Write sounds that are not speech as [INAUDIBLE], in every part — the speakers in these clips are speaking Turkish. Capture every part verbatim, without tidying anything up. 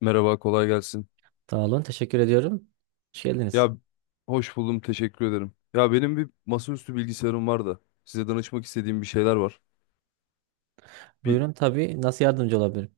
Merhaba, kolay gelsin. Sağ olun. Teşekkür ediyorum. Hoş geldiniz. Ya, hoş buldum, teşekkür ederim. Ya benim bir masaüstü bilgisayarım var da size danışmak istediğim bir şeyler var. Bir Buyurun tabii. Nasıl yardımcı olabilirim?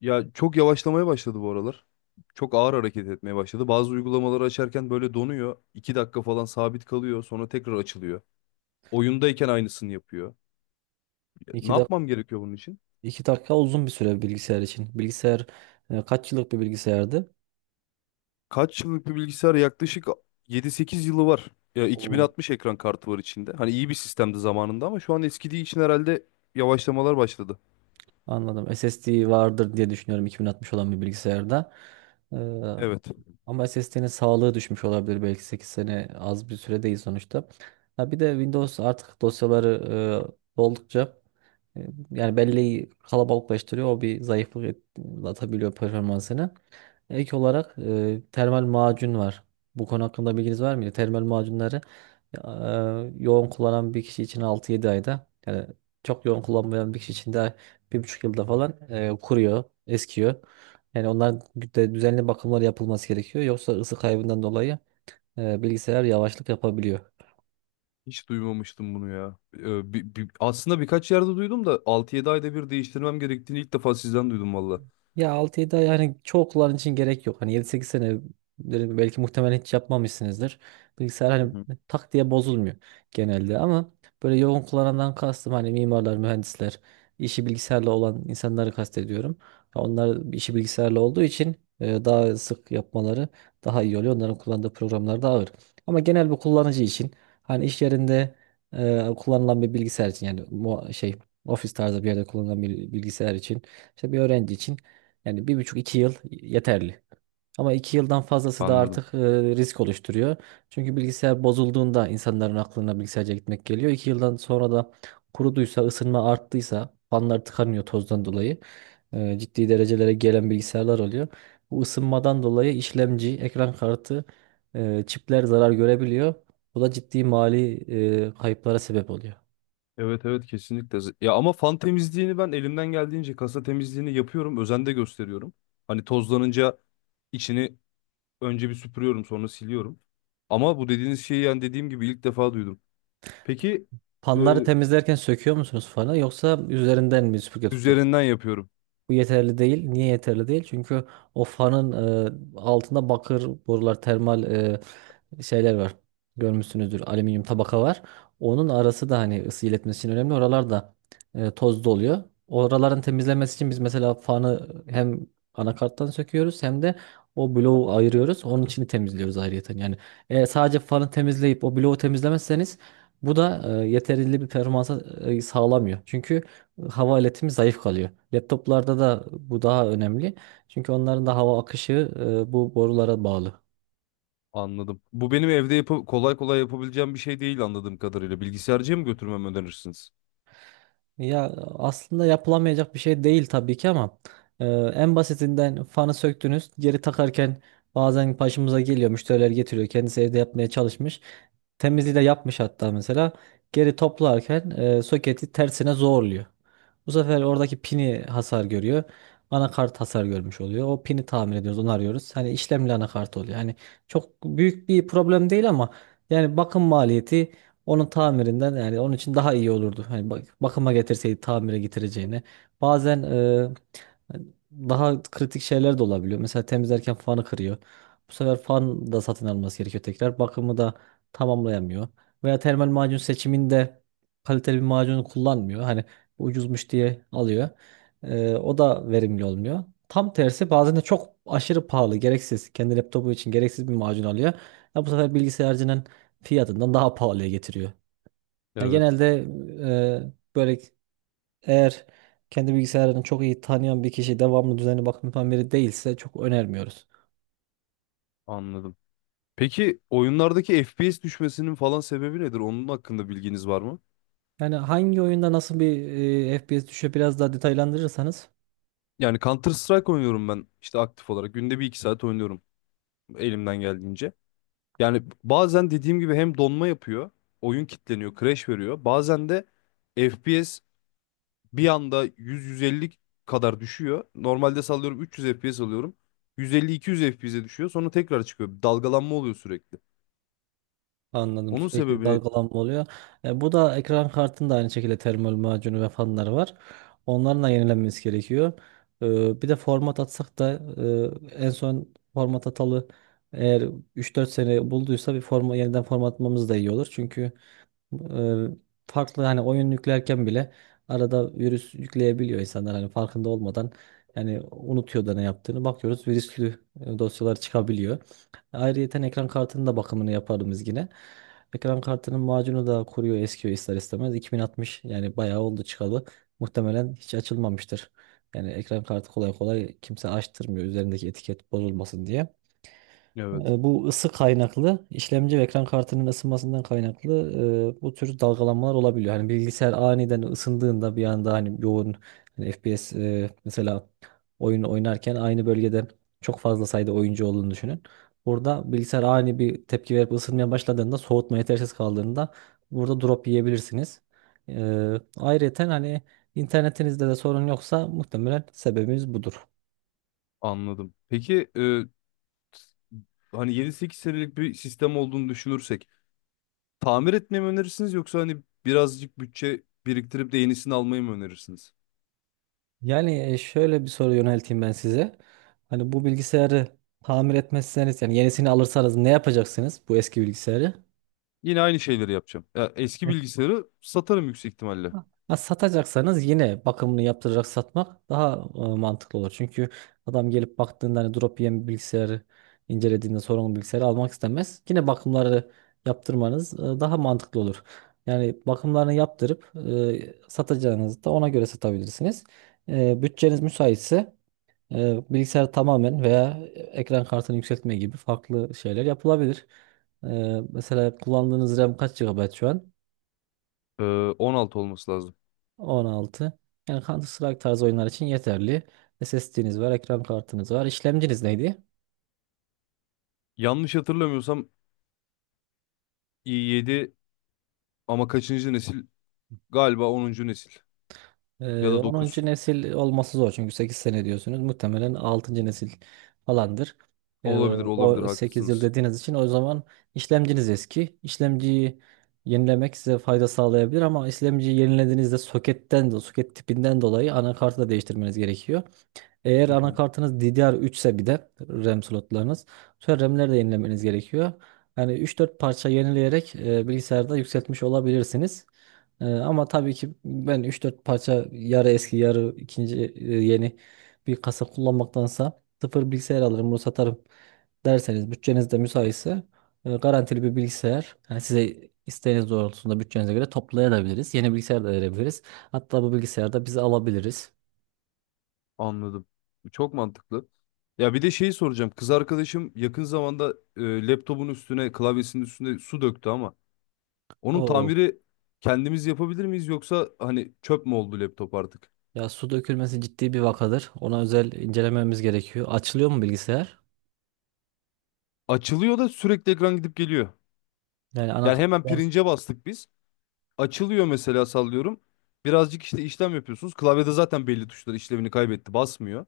Ya, çok yavaşlamaya başladı bu aralar. Çok ağır hareket etmeye başladı. Bazı uygulamaları açarken böyle donuyor. İki dakika falan sabit kalıyor, sonra tekrar açılıyor. Oyundayken aynısını yapıyor. Ya, ne İki, dak yapmam gerekiyor bunun için? iki dakika uzun bir süre bilgisayar için. Bilgisayar e, kaç yıllık bir bilgisayardı? Kaç yıllık bir bilgisayar? Yaklaşık yedi sekiz yılı var. Ya, Oo. iki bin altmış ekran kartı var içinde. Hani iyi bir sistemdi zamanında ama şu an eskidiği için herhalde yavaşlamalar başladı. Anladım. S S D vardır diye düşünüyorum iki bin altmış olan bir bilgisayarda. Ee, Evet. ama S S D'nin sağlığı düşmüş olabilir. Belki sekiz sene az bir süre değil sonuçta. Ha, bir de Windows artık dosyaları e, oldukça e, yani belleği kalabalıklaştırıyor. O bir zayıflık et- atabiliyor performansını. Ek olarak e, termal macun var. Bu konu hakkında bilginiz var mıydı? Termal macunları e, yoğun kullanan bir kişi için altı yedi ayda yani çok yoğun kullanmayan bir kişi için de bir buçuk yılda falan e, kuruyor, eskiyor. Yani onların de düzenli bakımlar yapılması gerekiyor. Yoksa ısı kaybından dolayı e, bilgisayar yavaşlık yapabiliyor. Hiç duymamıştım bunu ya. Ee, bi- bi- aslında birkaç yerde duydum da altı yedi ayda bir değiştirmem gerektiğini ilk defa sizden duydum valla. Ya, altı yedi ay hani çoğu kullanıcı için gerek yok. Hani yedi sekiz sene belki muhtemelen hiç yapmamışsınızdır. Bilgisayar Hı hani hı. tak diye bozulmuyor genelde ama böyle yoğun kullanandan kastım hani mimarlar, mühendisler, işi bilgisayarla olan insanları kastediyorum. Ya onlar işi bilgisayarla olduğu için e, daha sık yapmaları daha iyi oluyor. Onların kullandığı programlar daha ağır. Ama genel bir kullanıcı için hani iş yerinde e, kullanılan bir bilgisayar için yani mu- şey, ofis tarzı bir yerde kullanılan bir bilgisayar için işte bir öğrenci için yani bir buçuk iki yıl yeterli. Ama iki yıldan fazlası da Anladım. artık e, risk oluşturuyor. Çünkü bilgisayar bozulduğunda insanların aklına bilgisayarca gitmek geliyor. İki yıldan sonra da kuruduysa, ısınma arttıysa, fanlar tıkanıyor tozdan dolayı. E, ciddi derecelere gelen bilgisayarlar oluyor. Bu ısınmadan dolayı işlemci, ekran kartı, e, çipler zarar görebiliyor. Bu da ciddi mali e, kayıplara sebep oluyor. Evet, evet, kesinlikle. Z- Ya ama fan temizliğini ben elimden geldiğince kasa temizliğini yapıyorum. Özen de gösteriyorum. Hani tozlanınca içini önce bir süpürüyorum sonra siliyorum. Ama bu dediğiniz şeyi yani dediğim gibi ilk defa duydum. Peki, e, Fanları temizlerken söküyor musunuz fanı, yoksa üzerinden mi süpürge tutuyorsunuz? üzerinden yapıyorum. Bu yeterli değil. Niye yeterli değil? Çünkü o fanın e, altında bakır borular, termal e, şeyler var. Görmüşsünüzdür. Alüminyum tabaka var. Onun arası da hani ısı iletmesi için önemli. Oralar da e, tozlu oluyor. Oraların temizlenmesi için biz mesela fanı hem anakarttan söküyoruz, hem de o bloğu ayırıyoruz. Onun içini temizliyoruz ayrıyeten. Yani e, sadece fanı temizleyip o bloğu temizlemezseniz bu da e, yeterli bir performansa e, sağlamıyor. Çünkü hava iletimi zayıf kalıyor. Laptoplarda da bu daha önemli. Çünkü onların da hava akışı e, bu borulara bağlı. Anladım. Bu benim evde yapı- kolay kolay yapabileceğim bir şey değil anladığım kadarıyla. Bilgisayarcıya mı götürmemi önerirsiniz? Ya aslında yapılamayacak bir şey değil tabii ki, ama e, en basitinden fanı söktünüz, geri takarken bazen başımıza geliyor, müşteriler getiriyor, kendisi evde yapmaya çalışmış, temizliği de yapmış hatta, mesela geri toplarken e, soketi tersine zorluyor. Bu sefer oradaki pini hasar görüyor, anakart hasar görmüş oluyor, o pini tamir ediyoruz, onu arıyoruz, hani işlemli anakart oluyor yani. Çok büyük bir problem değil, ama yani bakım maliyeti onun tamirinden yani onun için daha iyi olurdu. Hani bak, bakıma getirseydi tamire getireceğine. Bazen e, daha kritik şeyler de olabiliyor. Mesela temizlerken fanı kırıyor. Bu sefer fan da satın alması gerekiyor tekrar. Bakımı da tamamlayamıyor. Veya termal macun seçiminde kaliteli bir macunu kullanmıyor. Hani ucuzmuş diye alıyor. Ee, o da verimli olmuyor. Tam tersi, bazen de çok aşırı pahalı, gereksiz. Kendi laptopu için gereksiz bir macun alıyor. Ya bu sefer bilgisayarcının fiyatından daha pahalıya getiriyor. Yani Evet. genelde e, böyle, eğer kendi bilgisayarını çok iyi tanıyan bir kişi, devamlı düzenli bakım yapan biri değilse çok önermiyoruz. Anladım. Peki oyunlardaki F P S düşmesinin falan sebebi nedir? Onun hakkında bilginiz var mı? Yani hangi oyunda nasıl bir e, F P S düşüyor, biraz daha detaylandırırsanız. Yani Counter Strike oynuyorum ben işte aktif olarak. Günde bir iki saat oynuyorum elimden geldiğince. Yani bazen dediğim gibi hem donma yapıyor, oyun kilitleniyor, crash veriyor. Bazen de F P S bir anda yüz, yüz elli kadar düşüyor. Normalde sallıyorum üç yüz F P S alıyorum. yüz elli, iki yüz F P S'e düşüyor. Sonra tekrar çıkıyor. Dalgalanma oluyor sürekli. Anladım. Onun Sürekli sebebini... dalgalanma oluyor. E, bu da ekran kartında aynı şekilde termal macunu ve fanları var. Onların da yenilenmesi gerekiyor. E, bir de format atsak da, e, en son format atalı eğer üç dört sene bulduysa bir forma, yeniden formatlamamız da iyi olur. Çünkü Eee, farklı hani, oyun yüklerken bile arada virüs yükleyebiliyor insanlar hani farkında olmadan, yani unutuyor da ne yaptığını, bakıyoruz virüslü e, dosyalar çıkabiliyor. Ayrıyeten ekran kartının da bakımını yaparım biz yine. Ekran kartının macunu da kuruyor, eskiyor ister istemez. iki bin altmış yani bayağı oldu çıkalı. Muhtemelen hiç açılmamıştır. Yani ekran kartı kolay kolay kimse açtırmıyor, üzerindeki etiket bozulmasın diye. Evet. E, Bu ısı kaynaklı, işlemci ve ekran kartının ısınmasından kaynaklı e, bu tür dalgalanmalar olabiliyor. Hani bilgisayar aniden ısındığında, bir anda hani yoğun hani F P S, e, mesela oyun oynarken aynı bölgede çok fazla sayıda oyuncu olduğunu düşünün. Burada bilgisayar ani bir tepki verip ısınmaya başladığında, soğutma yetersiz kaldığında burada drop yiyebilirsiniz. E, ayrıca hani internetinizde de sorun yoksa muhtemelen sebebimiz budur. Anladım. Peki, e, hani yedi sekiz senelik bir sistem olduğunu düşünürsek tamir etmeyi mi önerirsiniz yoksa hani birazcık bütçe biriktirip de yenisini almayı mı önerirsiniz? Yani e, şöyle bir soru yönelteyim ben size. Hani bu bilgisayarı tamir etmezseniz, yani yenisini alırsanız ne yapacaksınız bu eski bilgisayarı? Yine aynı şeyleri yapacağım. Ya, eski Evet. bilgisayarı satarım yüksek ihtimalle. Ha, satacaksanız yine bakımını yaptıracak satmak daha e, mantıklı olur. Çünkü adam gelip baktığında hani drop yiyen bir bilgisayarı incelediğinde, sorunlu bilgisayarı almak istemez. Yine bakımları yaptırmanız e, daha mantıklı olur. Yani bakımlarını yaptırıp e, satacağınızı da ona göre satabilirsiniz. E, bütçeniz müsaitse E, bilgisayar tamamen veya ekran kartını yükseltme gibi farklı şeyler yapılabilir. E, mesela kullandığınız RAM kaç gigabayt şu an? Ee, on altı olması lazım. on altı. Yani Counter Strike tarzı oyunlar için yeterli. S S D'niz var, ekran kartınız var. İşlemciniz neydi? Yanlış hatırlamıyorsam i yedi ama kaçıncı nesil? Galiba onuncu nesil ya Ee, da dokuz. onuncu nesil olması zor, çünkü sekiz sene diyorsunuz. Muhtemelen altıncı nesil falandır. Ee, Olabilir, olabilir, o sekiz yıl haklısınız. dediğiniz için o zaman işlemciniz eski. İşlemciyi yenilemek size fayda sağlayabilir, ama işlemciyi yenilediğinizde soketten de, soket tipinden dolayı anakartı da değiştirmeniz gerekiyor. Eğer Hı hı. anakartınız D D R üç ise, bir de RAM slotlarınız. Sonra RAM'leri de yenilemeniz gerekiyor. Yani üç dört parça yenileyerek e, bilgisayarda yükseltmiş olabilirsiniz. E, ama tabii ki ben üç dört parça yarı eski yarı ikinci e, yeni bir kasa kullanmaktansa sıfır bilgisayar alırım, bunu satarım derseniz, bütçeniz de müsaitse e, garantili bir bilgisayar, yani size isteğiniz doğrultusunda bütçenize göre toplayabiliriz. Yeni bilgisayar da verebiliriz. Hatta bu bilgisayarda biz alabiliriz. Anladım. Çok mantıklı. Ya bir de şeyi soracağım. Kız arkadaşım yakın zamanda e, laptopun üstüne, klavyesinin üstüne su döktü ama onun O tamiri kendimiz yapabilir miyiz yoksa hani çöp mü oldu laptop artık? Ya, su dökülmesi ciddi bir vakadır. Ona özel incelememiz gerekiyor. Açılıyor mu bilgisayar? Açılıyor da sürekli ekran gidip geliyor. Yani Yani hemen anakartta, pirince bastık biz. Açılıyor mesela, sallıyorum. Birazcık işte işlem yapıyorsunuz. Klavyede zaten belli tuşlar işlevini kaybetti, basmıyor.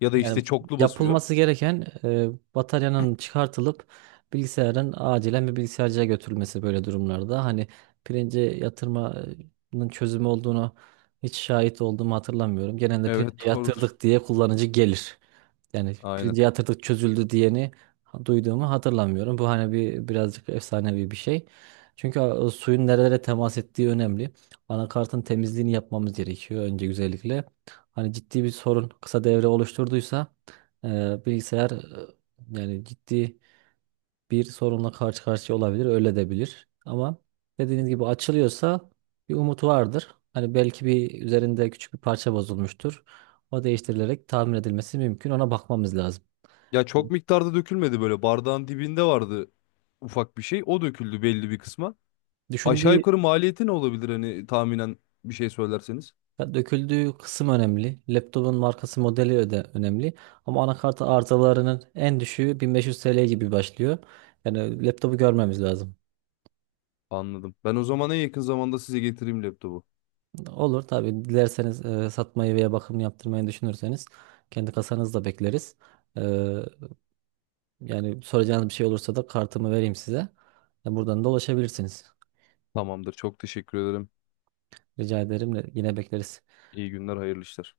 Ya da yani işte çoklu basıyor. yapılması gereken e, bataryanın çıkartılıp bilgisayarın acilen bir bilgisayarcıya götürülmesi böyle durumlarda. Hani pirince yatırmanın çözümü olduğunu hiç şahit olduğumu hatırlamıyorum. Genelde Evet, pirince [LAUGHS] doğrudur. yatırdık diye kullanıcı gelir. Yani Aynen. pirince yatırdık, çözüldü diyeni ha- duyduğumu hatırlamıyorum. Bu hani bir birazcık efsanevi bir şey. Çünkü e, suyun nerelere temas ettiği önemli. Anakartın temizliğini yapmamız gerekiyor önce güzellikle. Hani ciddi bir sorun, kısa devre oluşturduysa e, bilgisayar e, yani ciddi bir sorunla karşı karşıya olabilir, öyle de bilir. Ama dediğiniz gibi açılıyorsa bir umut vardır. Hani belki bir üzerinde küçük bir parça bozulmuştur. O değiştirilerek tamir edilmesi mümkün. Ona bakmamız lazım. Ya çok miktarda dökülmedi böyle. Bardağın dibinde vardı ufak bir şey. O döküldü belli bir kısma. Aşağı Düşündüğü yukarı maliyeti ne olabilir hani tahminen bir şey söylerseniz? ya döküldüğü kısım önemli. Laptopun markası, modeli öde önemli. Ama anakarta arızalarının en düşüğü bin beş yüz T L gibi başlıyor. Yani laptopu görmemiz lazım. Anladım. Ben o zaman en yakın zamanda size getireyim laptopu. Olur tabii, dilerseniz e, satmayı veya bakım yaptırmayı düşünürseniz kendi kasanızda bekleriz. E, yani soracağınız bir şey olursa da kartımı vereyim size. Ya, buradan da ulaşabilirsiniz. Tamamdır. Çok teşekkür ederim. Rica ederim. Yine bekleriz. İyi günler, hayırlı işler.